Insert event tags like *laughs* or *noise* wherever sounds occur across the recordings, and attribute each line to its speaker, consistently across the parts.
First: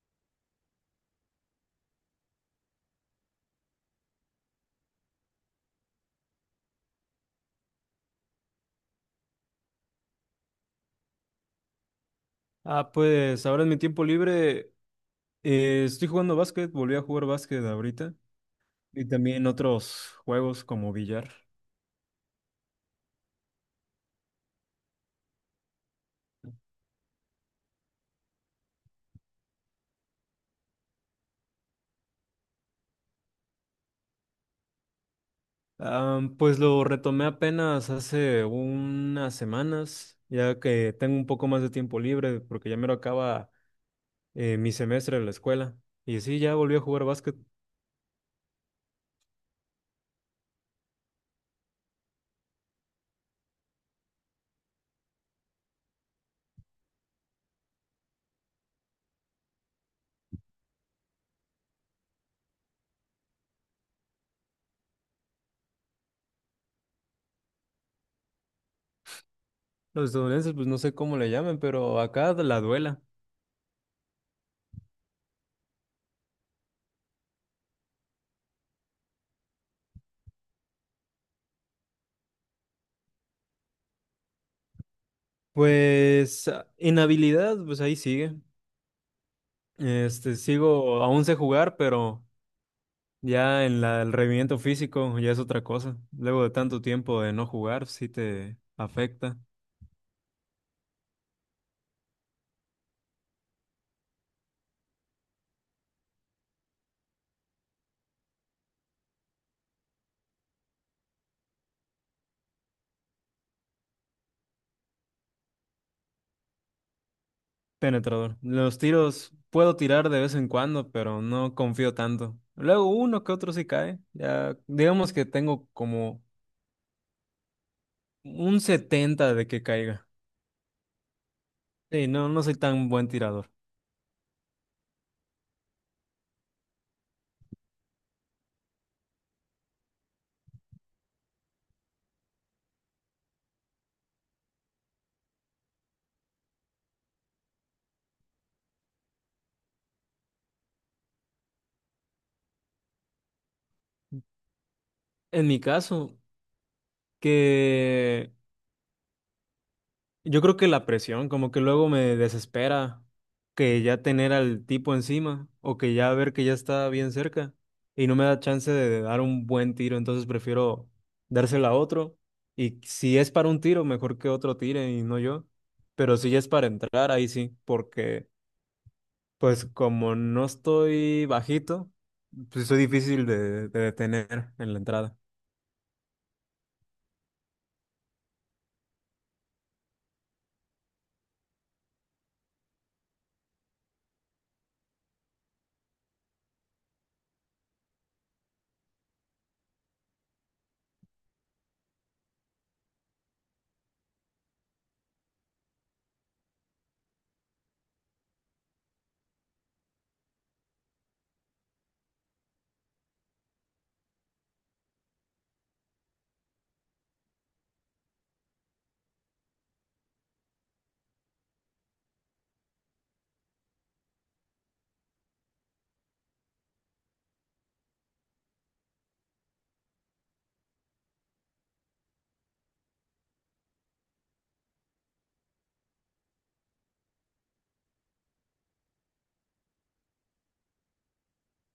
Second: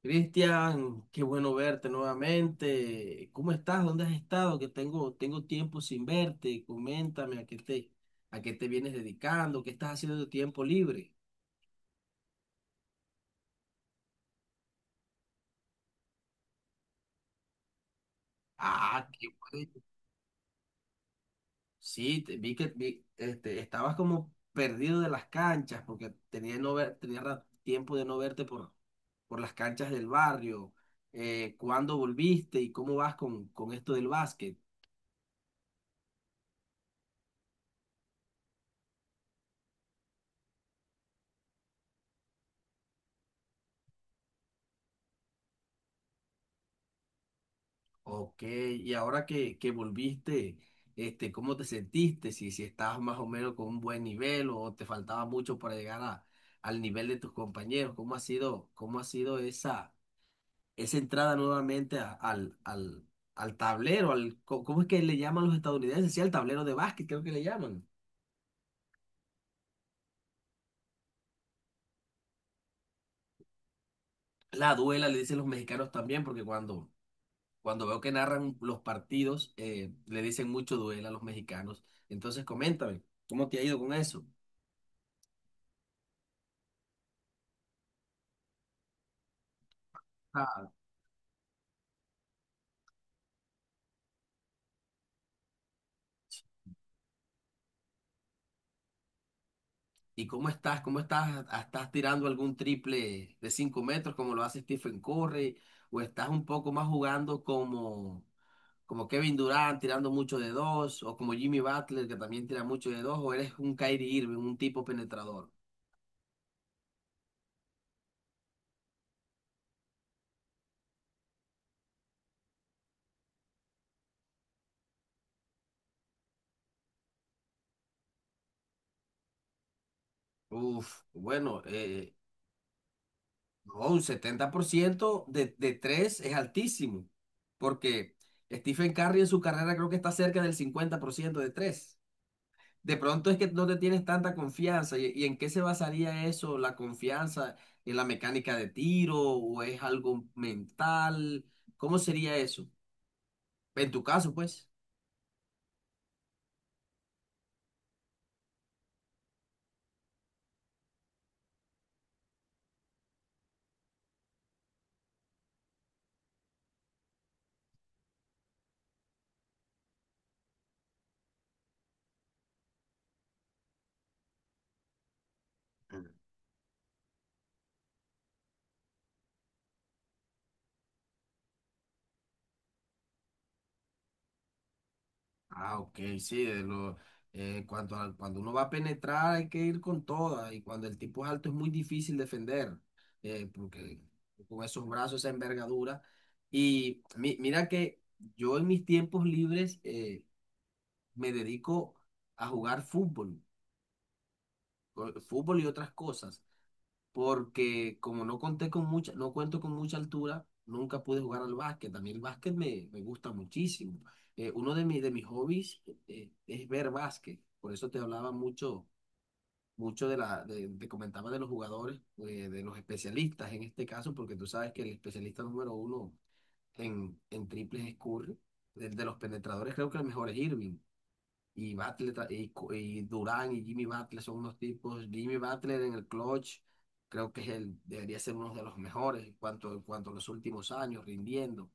Speaker 1: Cristian, qué bueno verte nuevamente. ¿Cómo estás? ¿Dónde has estado? Que tengo tiempo sin verte. Coméntame a qué te vienes dedicando, qué estás haciendo de tu tiempo libre.
Speaker 2: Ah, pues ahora en mi tiempo libre estoy jugando básquet, volví a jugar básquet ahorita y
Speaker 1: Ah, qué
Speaker 2: también
Speaker 1: bueno.
Speaker 2: otros juegos como billar.
Speaker 1: Sí, vi que estabas como perdido de las canchas porque tenía, no ver, tenía ra- tiempo de no verte por las canchas del barrio. ¿Cuándo volviste y cómo vas con esto del básquet?
Speaker 2: Ah, pues lo retomé apenas hace unas semanas, ya que tengo un poco más de tiempo libre porque ya me lo acaba mi semestre de la escuela. Y sí, ya volví a jugar básquet.
Speaker 1: Ok, y ahora que volviste, ¿cómo te sentiste? Si estabas más o menos con un buen nivel o te faltaba mucho para llegar al nivel de tus compañeros, cómo ha sido esa entrada nuevamente al tablero? ¿Cómo es que le llaman los estadounidenses? Sí, al tablero de básquet, creo que le llaman.
Speaker 2: Los estadounidenses, pues no sé cómo le llaman, pero acá la duela.
Speaker 1: La duela le dicen los mexicanos también, porque cuando veo que narran los partidos, le dicen mucho duela a los mexicanos. Entonces, coméntame, ¿cómo te ha ido con eso?
Speaker 2: Pues ah, en habilidad, pues ahí sigue. Este,
Speaker 1: Ah,
Speaker 2: sigo, aún sé jugar, pero ya en el rendimiento físico ya es otra cosa. Luego de tanto tiempo de no jugar, sí te afecta.
Speaker 1: ¿Y cómo estás? ¿Cómo estás? ¿Estás tirando algún triple de 5 metros como lo hace Stephen Curry? ¿O estás un poco más jugando como Kevin Durant tirando mucho de dos? ¿O como Jimmy Butler que también tira mucho de dos? ¿O eres un Kyrie Irving, un tipo penetrador?
Speaker 2: Penetrador. Los tiros puedo tirar de vez en cuando, pero no confío tanto. Luego uno que otro sí cae. Ya digamos que tengo como un 70 de que caiga.
Speaker 1: Uf, bueno,
Speaker 2: Sí, no, no soy tan buen tirador.
Speaker 1: no, un 70% de 3 es altísimo porque Stephen Curry en su carrera creo que está cerca del 50% de 3. De pronto es que no te tienes tanta confianza. ¿Y en qué se basaría eso? ¿La confianza en la mecánica de tiro o es algo mental? ¿Cómo sería eso? En tu caso, pues.
Speaker 2: En mi caso, que yo creo que la presión, como que luego me desespera que ya tener al tipo encima o que ya ver que ya está bien cerca y no me da chance de dar un buen tiro, entonces prefiero dársela a otro. Y si es para un tiro, mejor que otro tire y no yo. Pero si ya es para entrar, ahí sí, porque pues como no estoy bajito, pues soy difícil de detener en la entrada.
Speaker 1: Ah, ok, sí. de lo, cuanto a- Cuando uno va a penetrar hay que ir con toda. Y cuando el tipo es alto es muy difícil defender. Porque con esos brazos, esa envergadura. Y mira que yo en mis tiempos libres me dedico a jugar fútbol. Fútbol y otras cosas, porque como no conté con no cuento con mucha altura, nunca pude jugar al básquet. A mí el básquet me gusta muchísimo. Uno de mis hobbies es ver básquet, por eso te hablaba mucho, mucho te comentaba de los jugadores, de los especialistas en este caso, porque tú sabes que el especialista número uno en triples es Curry, el de los penetradores creo que el mejor es Irving. Y Butler ta- y, Co- Y Durán y Jimmy Butler son unos tipos. Jimmy Butler en el clutch creo que debería ser uno de los mejores en cuanto a los últimos años, rindiendo.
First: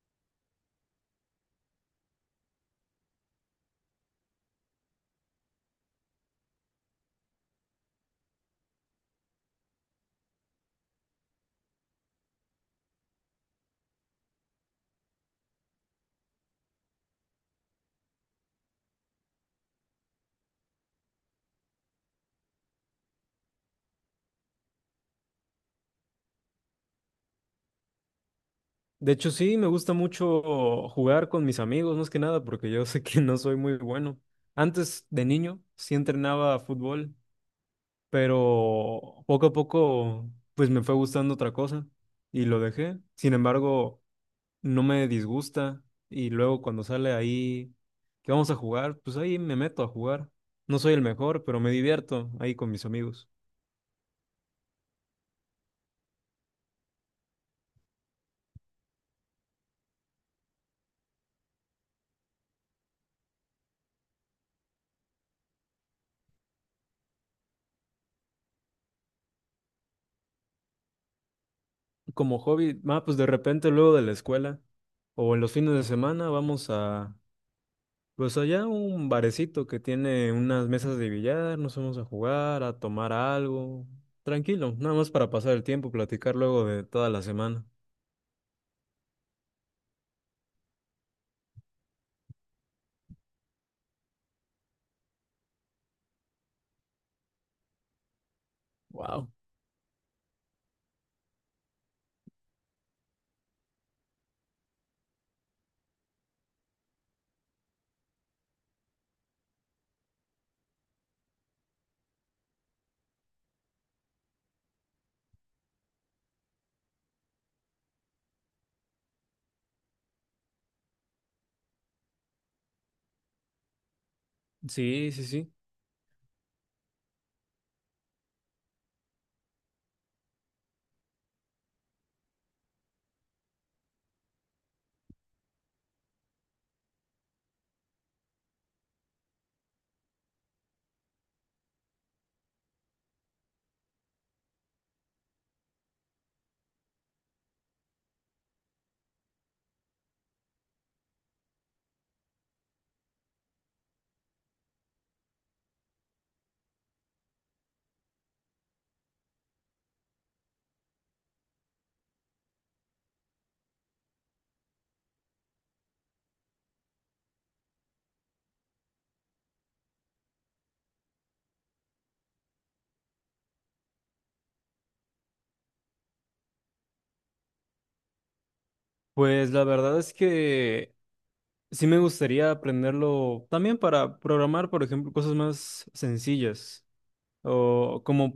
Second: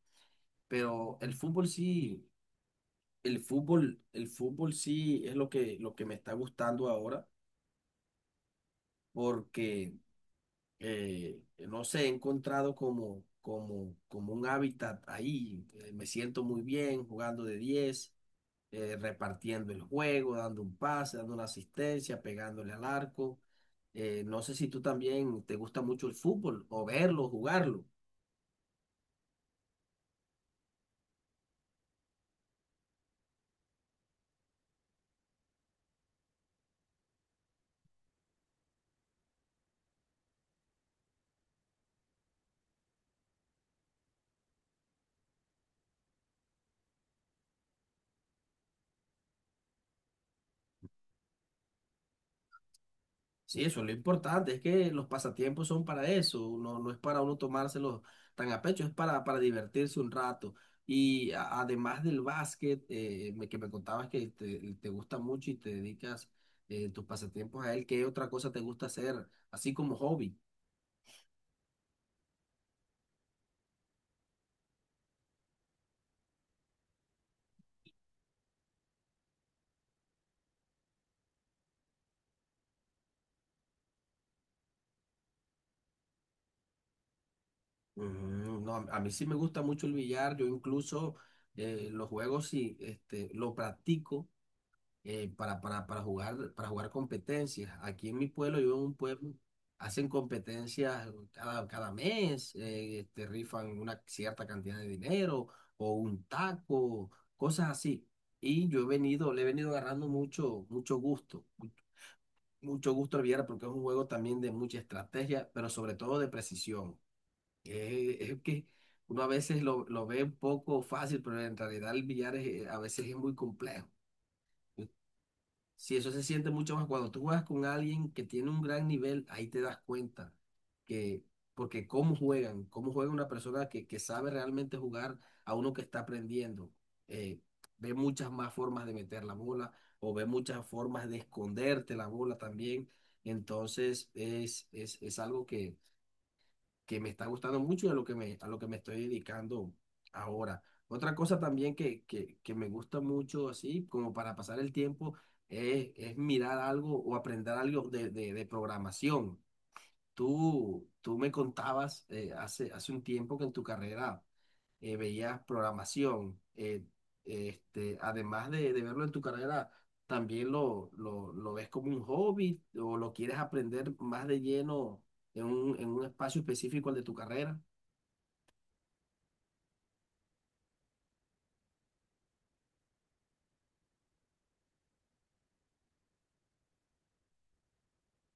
Speaker 1: Pero el fútbol sí es lo que me está gustando ahora, porque no sé, he encontrado como un hábitat ahí. Me siento muy bien jugando de 10, repartiendo el juego, dando un pase, dando una asistencia, pegándole al arco. No sé si tú también te gusta mucho el fútbol o verlo, jugarlo.
Speaker 2: De hecho, sí, me gusta mucho jugar con mis amigos, más que nada, porque yo *laughs* sé que no soy muy bueno. Antes de niño sí entrenaba fútbol, pero poco a poco pues me fue gustando otra cosa y lo dejé. Sin embargo, no me disgusta y luego cuando sale ahí que vamos a jugar, pues ahí me meto a jugar. No soy el mejor, pero me divierto ahí con mis amigos.
Speaker 1: Sí, eso es lo importante, es que los pasatiempos son para eso, no, no es para uno tomárselos tan a pecho, es para divertirse un rato. Y además del básquet, que me contabas que te gusta mucho y te dedicas tus pasatiempos a él, ¿qué otra cosa te gusta hacer, así como hobby?
Speaker 2: Como hobby, ah, pues de repente luego de la escuela o en los fines de semana vamos a pues allá un barecito que tiene unas mesas de billar, nos vamos a jugar, a tomar algo. Tranquilo, nada más para pasar el tiempo, platicar luego de toda la semana.
Speaker 1: Mm, no, a mí sí me gusta mucho el billar, yo incluso los juegos sí, este, lo practico para jugar competencias. Aquí en mi pueblo, yo vivo en un
Speaker 2: Wow.
Speaker 1: pueblo, hacen competencias cada mes, rifan una cierta cantidad de dinero o un taco, cosas así. Y le he venido agarrando mucho, mucho gusto al billar porque es un juego también de mucha estrategia, pero sobre todo de precisión. Es que uno a veces lo ve un poco fácil, pero en realidad el billar a veces es muy complejo.
Speaker 2: Sí, sí, sí.
Speaker 1: Si eso se siente mucho más cuando tú juegas con alguien que tiene un gran nivel, ahí te das cuenta que, porque cómo juega una persona que sabe realmente jugar a uno que está aprendiendo. Eh, ve muchas más formas de meter la bola o ve muchas formas de esconderte la bola también. Entonces es algo que me está gustando mucho y a lo que me estoy dedicando ahora. Otra cosa también que me gusta mucho, así como para pasar el tiempo, es mirar algo o aprender algo de programación. Tú me contabas hace un tiempo que en tu carrera veías programación. Además de verlo en tu carrera, ¿también lo ves como un hobby o lo quieres aprender más de lleno en un espacio específico al de tu carrera?
Speaker 2: Pues la verdad es que sí me gustaría aprenderlo también para programar, por ejemplo, cosas más sencillas. O como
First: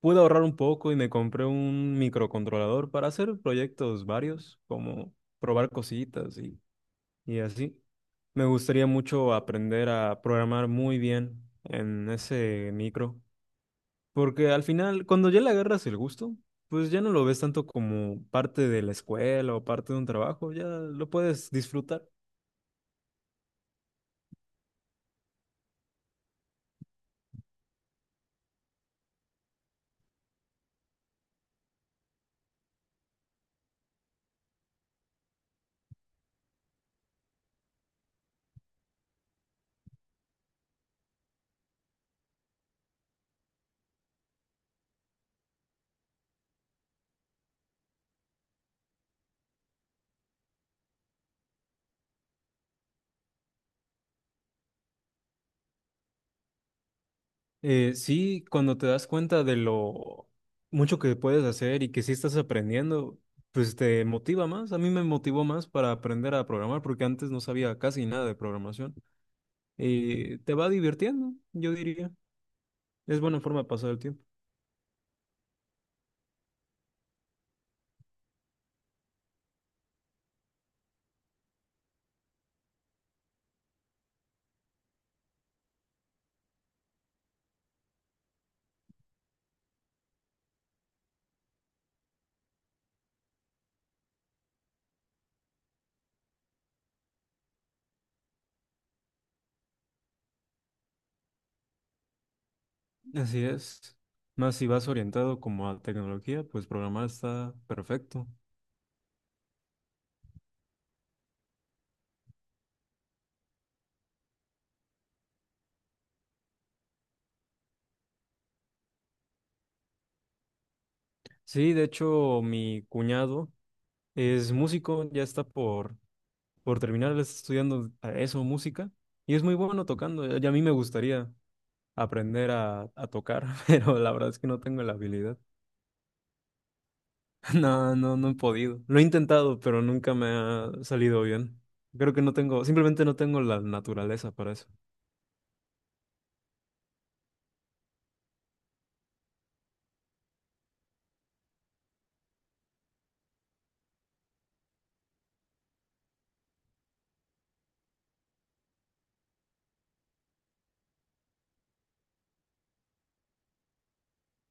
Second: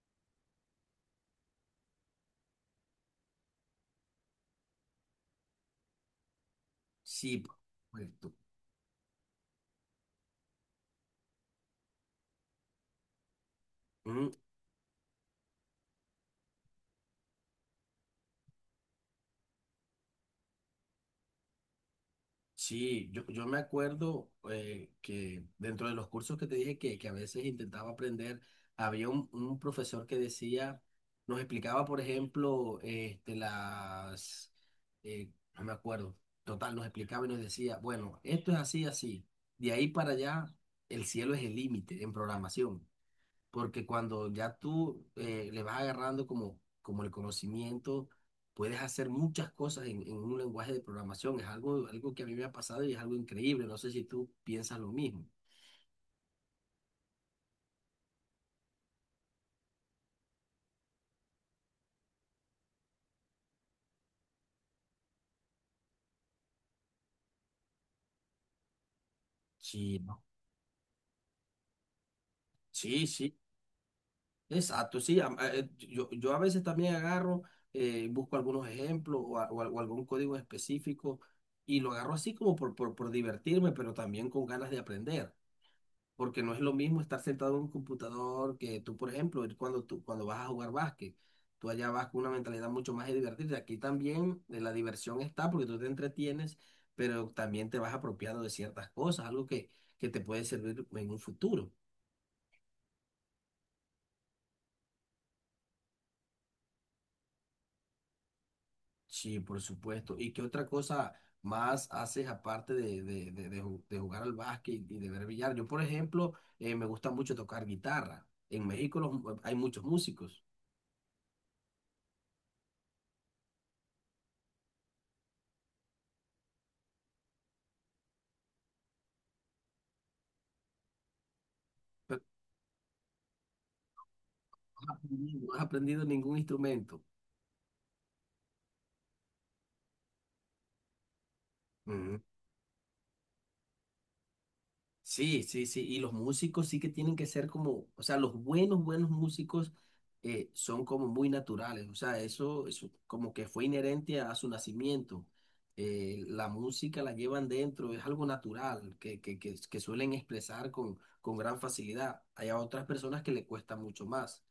Speaker 2: pude ahorrar un poco y me compré un microcontrolador para hacer proyectos varios, como probar cositas
Speaker 1: Sí,
Speaker 2: y
Speaker 1: por
Speaker 2: así.
Speaker 1: supuesto.
Speaker 2: Me gustaría mucho aprender a programar muy bien en ese micro, porque al final, cuando ya le agarras el gusto, pues ya no lo ves tanto como parte de la escuela o parte de un trabajo, ya lo puedes disfrutar.
Speaker 1: Sí, yo me acuerdo que dentro de los cursos que te dije que a veces intentaba aprender, había un profesor que decía, nos explicaba, por ejemplo, eh, no me acuerdo, total, nos explicaba y nos decía, bueno, esto es así, así, de ahí para allá, el cielo es el límite en programación porque cuando ya tú le vas agarrando como el conocimiento, puedes hacer muchas cosas en un lenguaje de programación. Es algo que a mí me ha pasado y es algo increíble. No sé si tú piensas lo mismo.
Speaker 2: Sí, cuando te das cuenta de lo mucho que puedes hacer y que sí estás aprendiendo, pues te motiva más. A mí me motivó más para aprender a programar, porque antes no sabía casi nada de programación.
Speaker 1: Sí, no.
Speaker 2: Y te va divirtiendo, yo diría.
Speaker 1: Sí,
Speaker 2: Es
Speaker 1: sí,
Speaker 2: buena forma de pasar el tiempo.
Speaker 1: exacto, sí. Yo a veces también agarro, busco algunos ejemplos o algún código específico y lo agarro así como por divertirme, pero también con ganas de aprender. Porque no es lo mismo estar sentado en un computador que tú, por ejemplo, cuando vas a jugar básquet, tú allá vas con una mentalidad mucho más de divertirte. Aquí también la diversión está porque tú te entretienes, pero también te vas apropiando de ciertas cosas, algo que te puede servir en un futuro.
Speaker 2: Así es. Más si vas orientado como a tecnología, pues programar está perfecto.
Speaker 1: Sí, por supuesto. ¿Y qué otra cosa más haces aparte de jugar al básquet y de ver billar? Yo, por ejemplo, me gusta mucho tocar guitarra. En México hay muchos músicos,
Speaker 2: Sí, de hecho, mi cuñado es músico, ya está por terminar, él está estudiando a eso, música, y es muy bueno tocando. Y a mí me gustaría
Speaker 1: pero
Speaker 2: aprender a tocar, *laughs* pero la verdad es que no tengo la
Speaker 1: no has
Speaker 2: habilidad.
Speaker 1: aprendido no has
Speaker 2: *laughs*
Speaker 1: aprendido ningún instrumento.
Speaker 2: No, no, no he podido. Lo he intentado, pero nunca me ha salido bien. Creo
Speaker 1: Ujú.
Speaker 2: que no tengo, simplemente no tengo la naturaleza para eso.
Speaker 1: Sí, sí, sí. Y los músicos sí que tienen que ser o sea, los buenos, buenos músicos son como muy naturales. O sea, eso como que fue inherente a su nacimiento. La música la llevan dentro, es algo natural que suelen expresar con gran facilidad. Hay a otras personas que le cuesta mucho más.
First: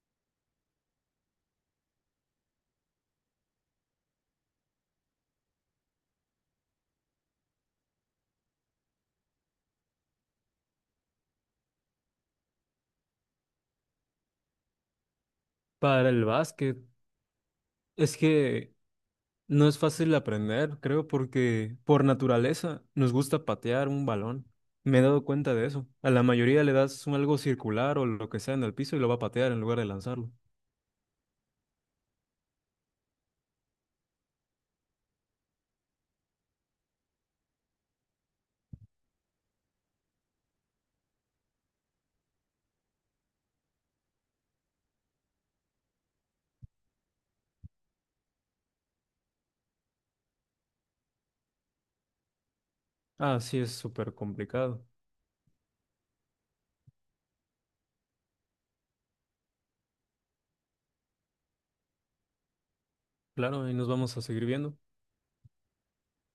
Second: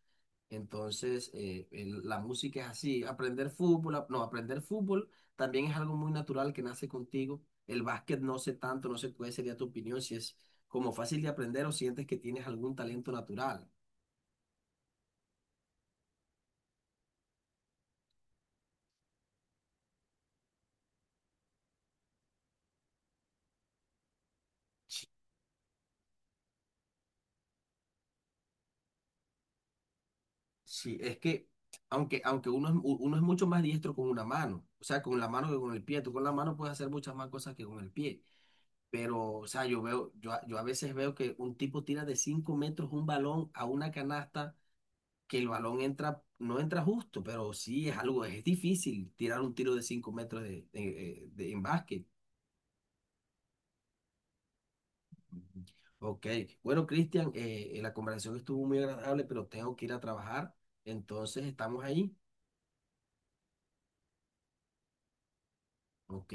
Speaker 1: Entonces, la música es así. Aprender fútbol, ap- no, aprender fútbol también es algo muy natural que nace contigo. El básquet no sé tanto, no sé cuál sería tu opinión, si es como fácil de aprender o sientes que tienes algún talento natural.
Speaker 2: Para el básquet, es que no es fácil aprender, creo, porque por naturaleza nos gusta patear un balón. Me he dado cuenta de eso. A la mayoría le das un algo circular o lo que sea en el piso y lo va a patear en lugar de lanzarlo.
Speaker 1: Sí, es que, aunque uno es mucho más diestro con una mano, o sea, con la mano que con el pie. Tú con la mano puedes hacer muchas más cosas que con el pie. Pero, o sea, yo a veces veo que un tipo tira de 5 metros un balón a una canasta que el balón entra, no entra justo, pero sí es algo, es difícil tirar un tiro de 5 metros en básquet.
Speaker 2: Ah, sí, es súper complicado.
Speaker 1: Ok, bueno, Cristian, la conversación estuvo muy agradable, pero tengo que ir a trabajar, entonces estamos ahí.
Speaker 2: Claro, y nos vamos a seguir viendo.
Speaker 1: Ok.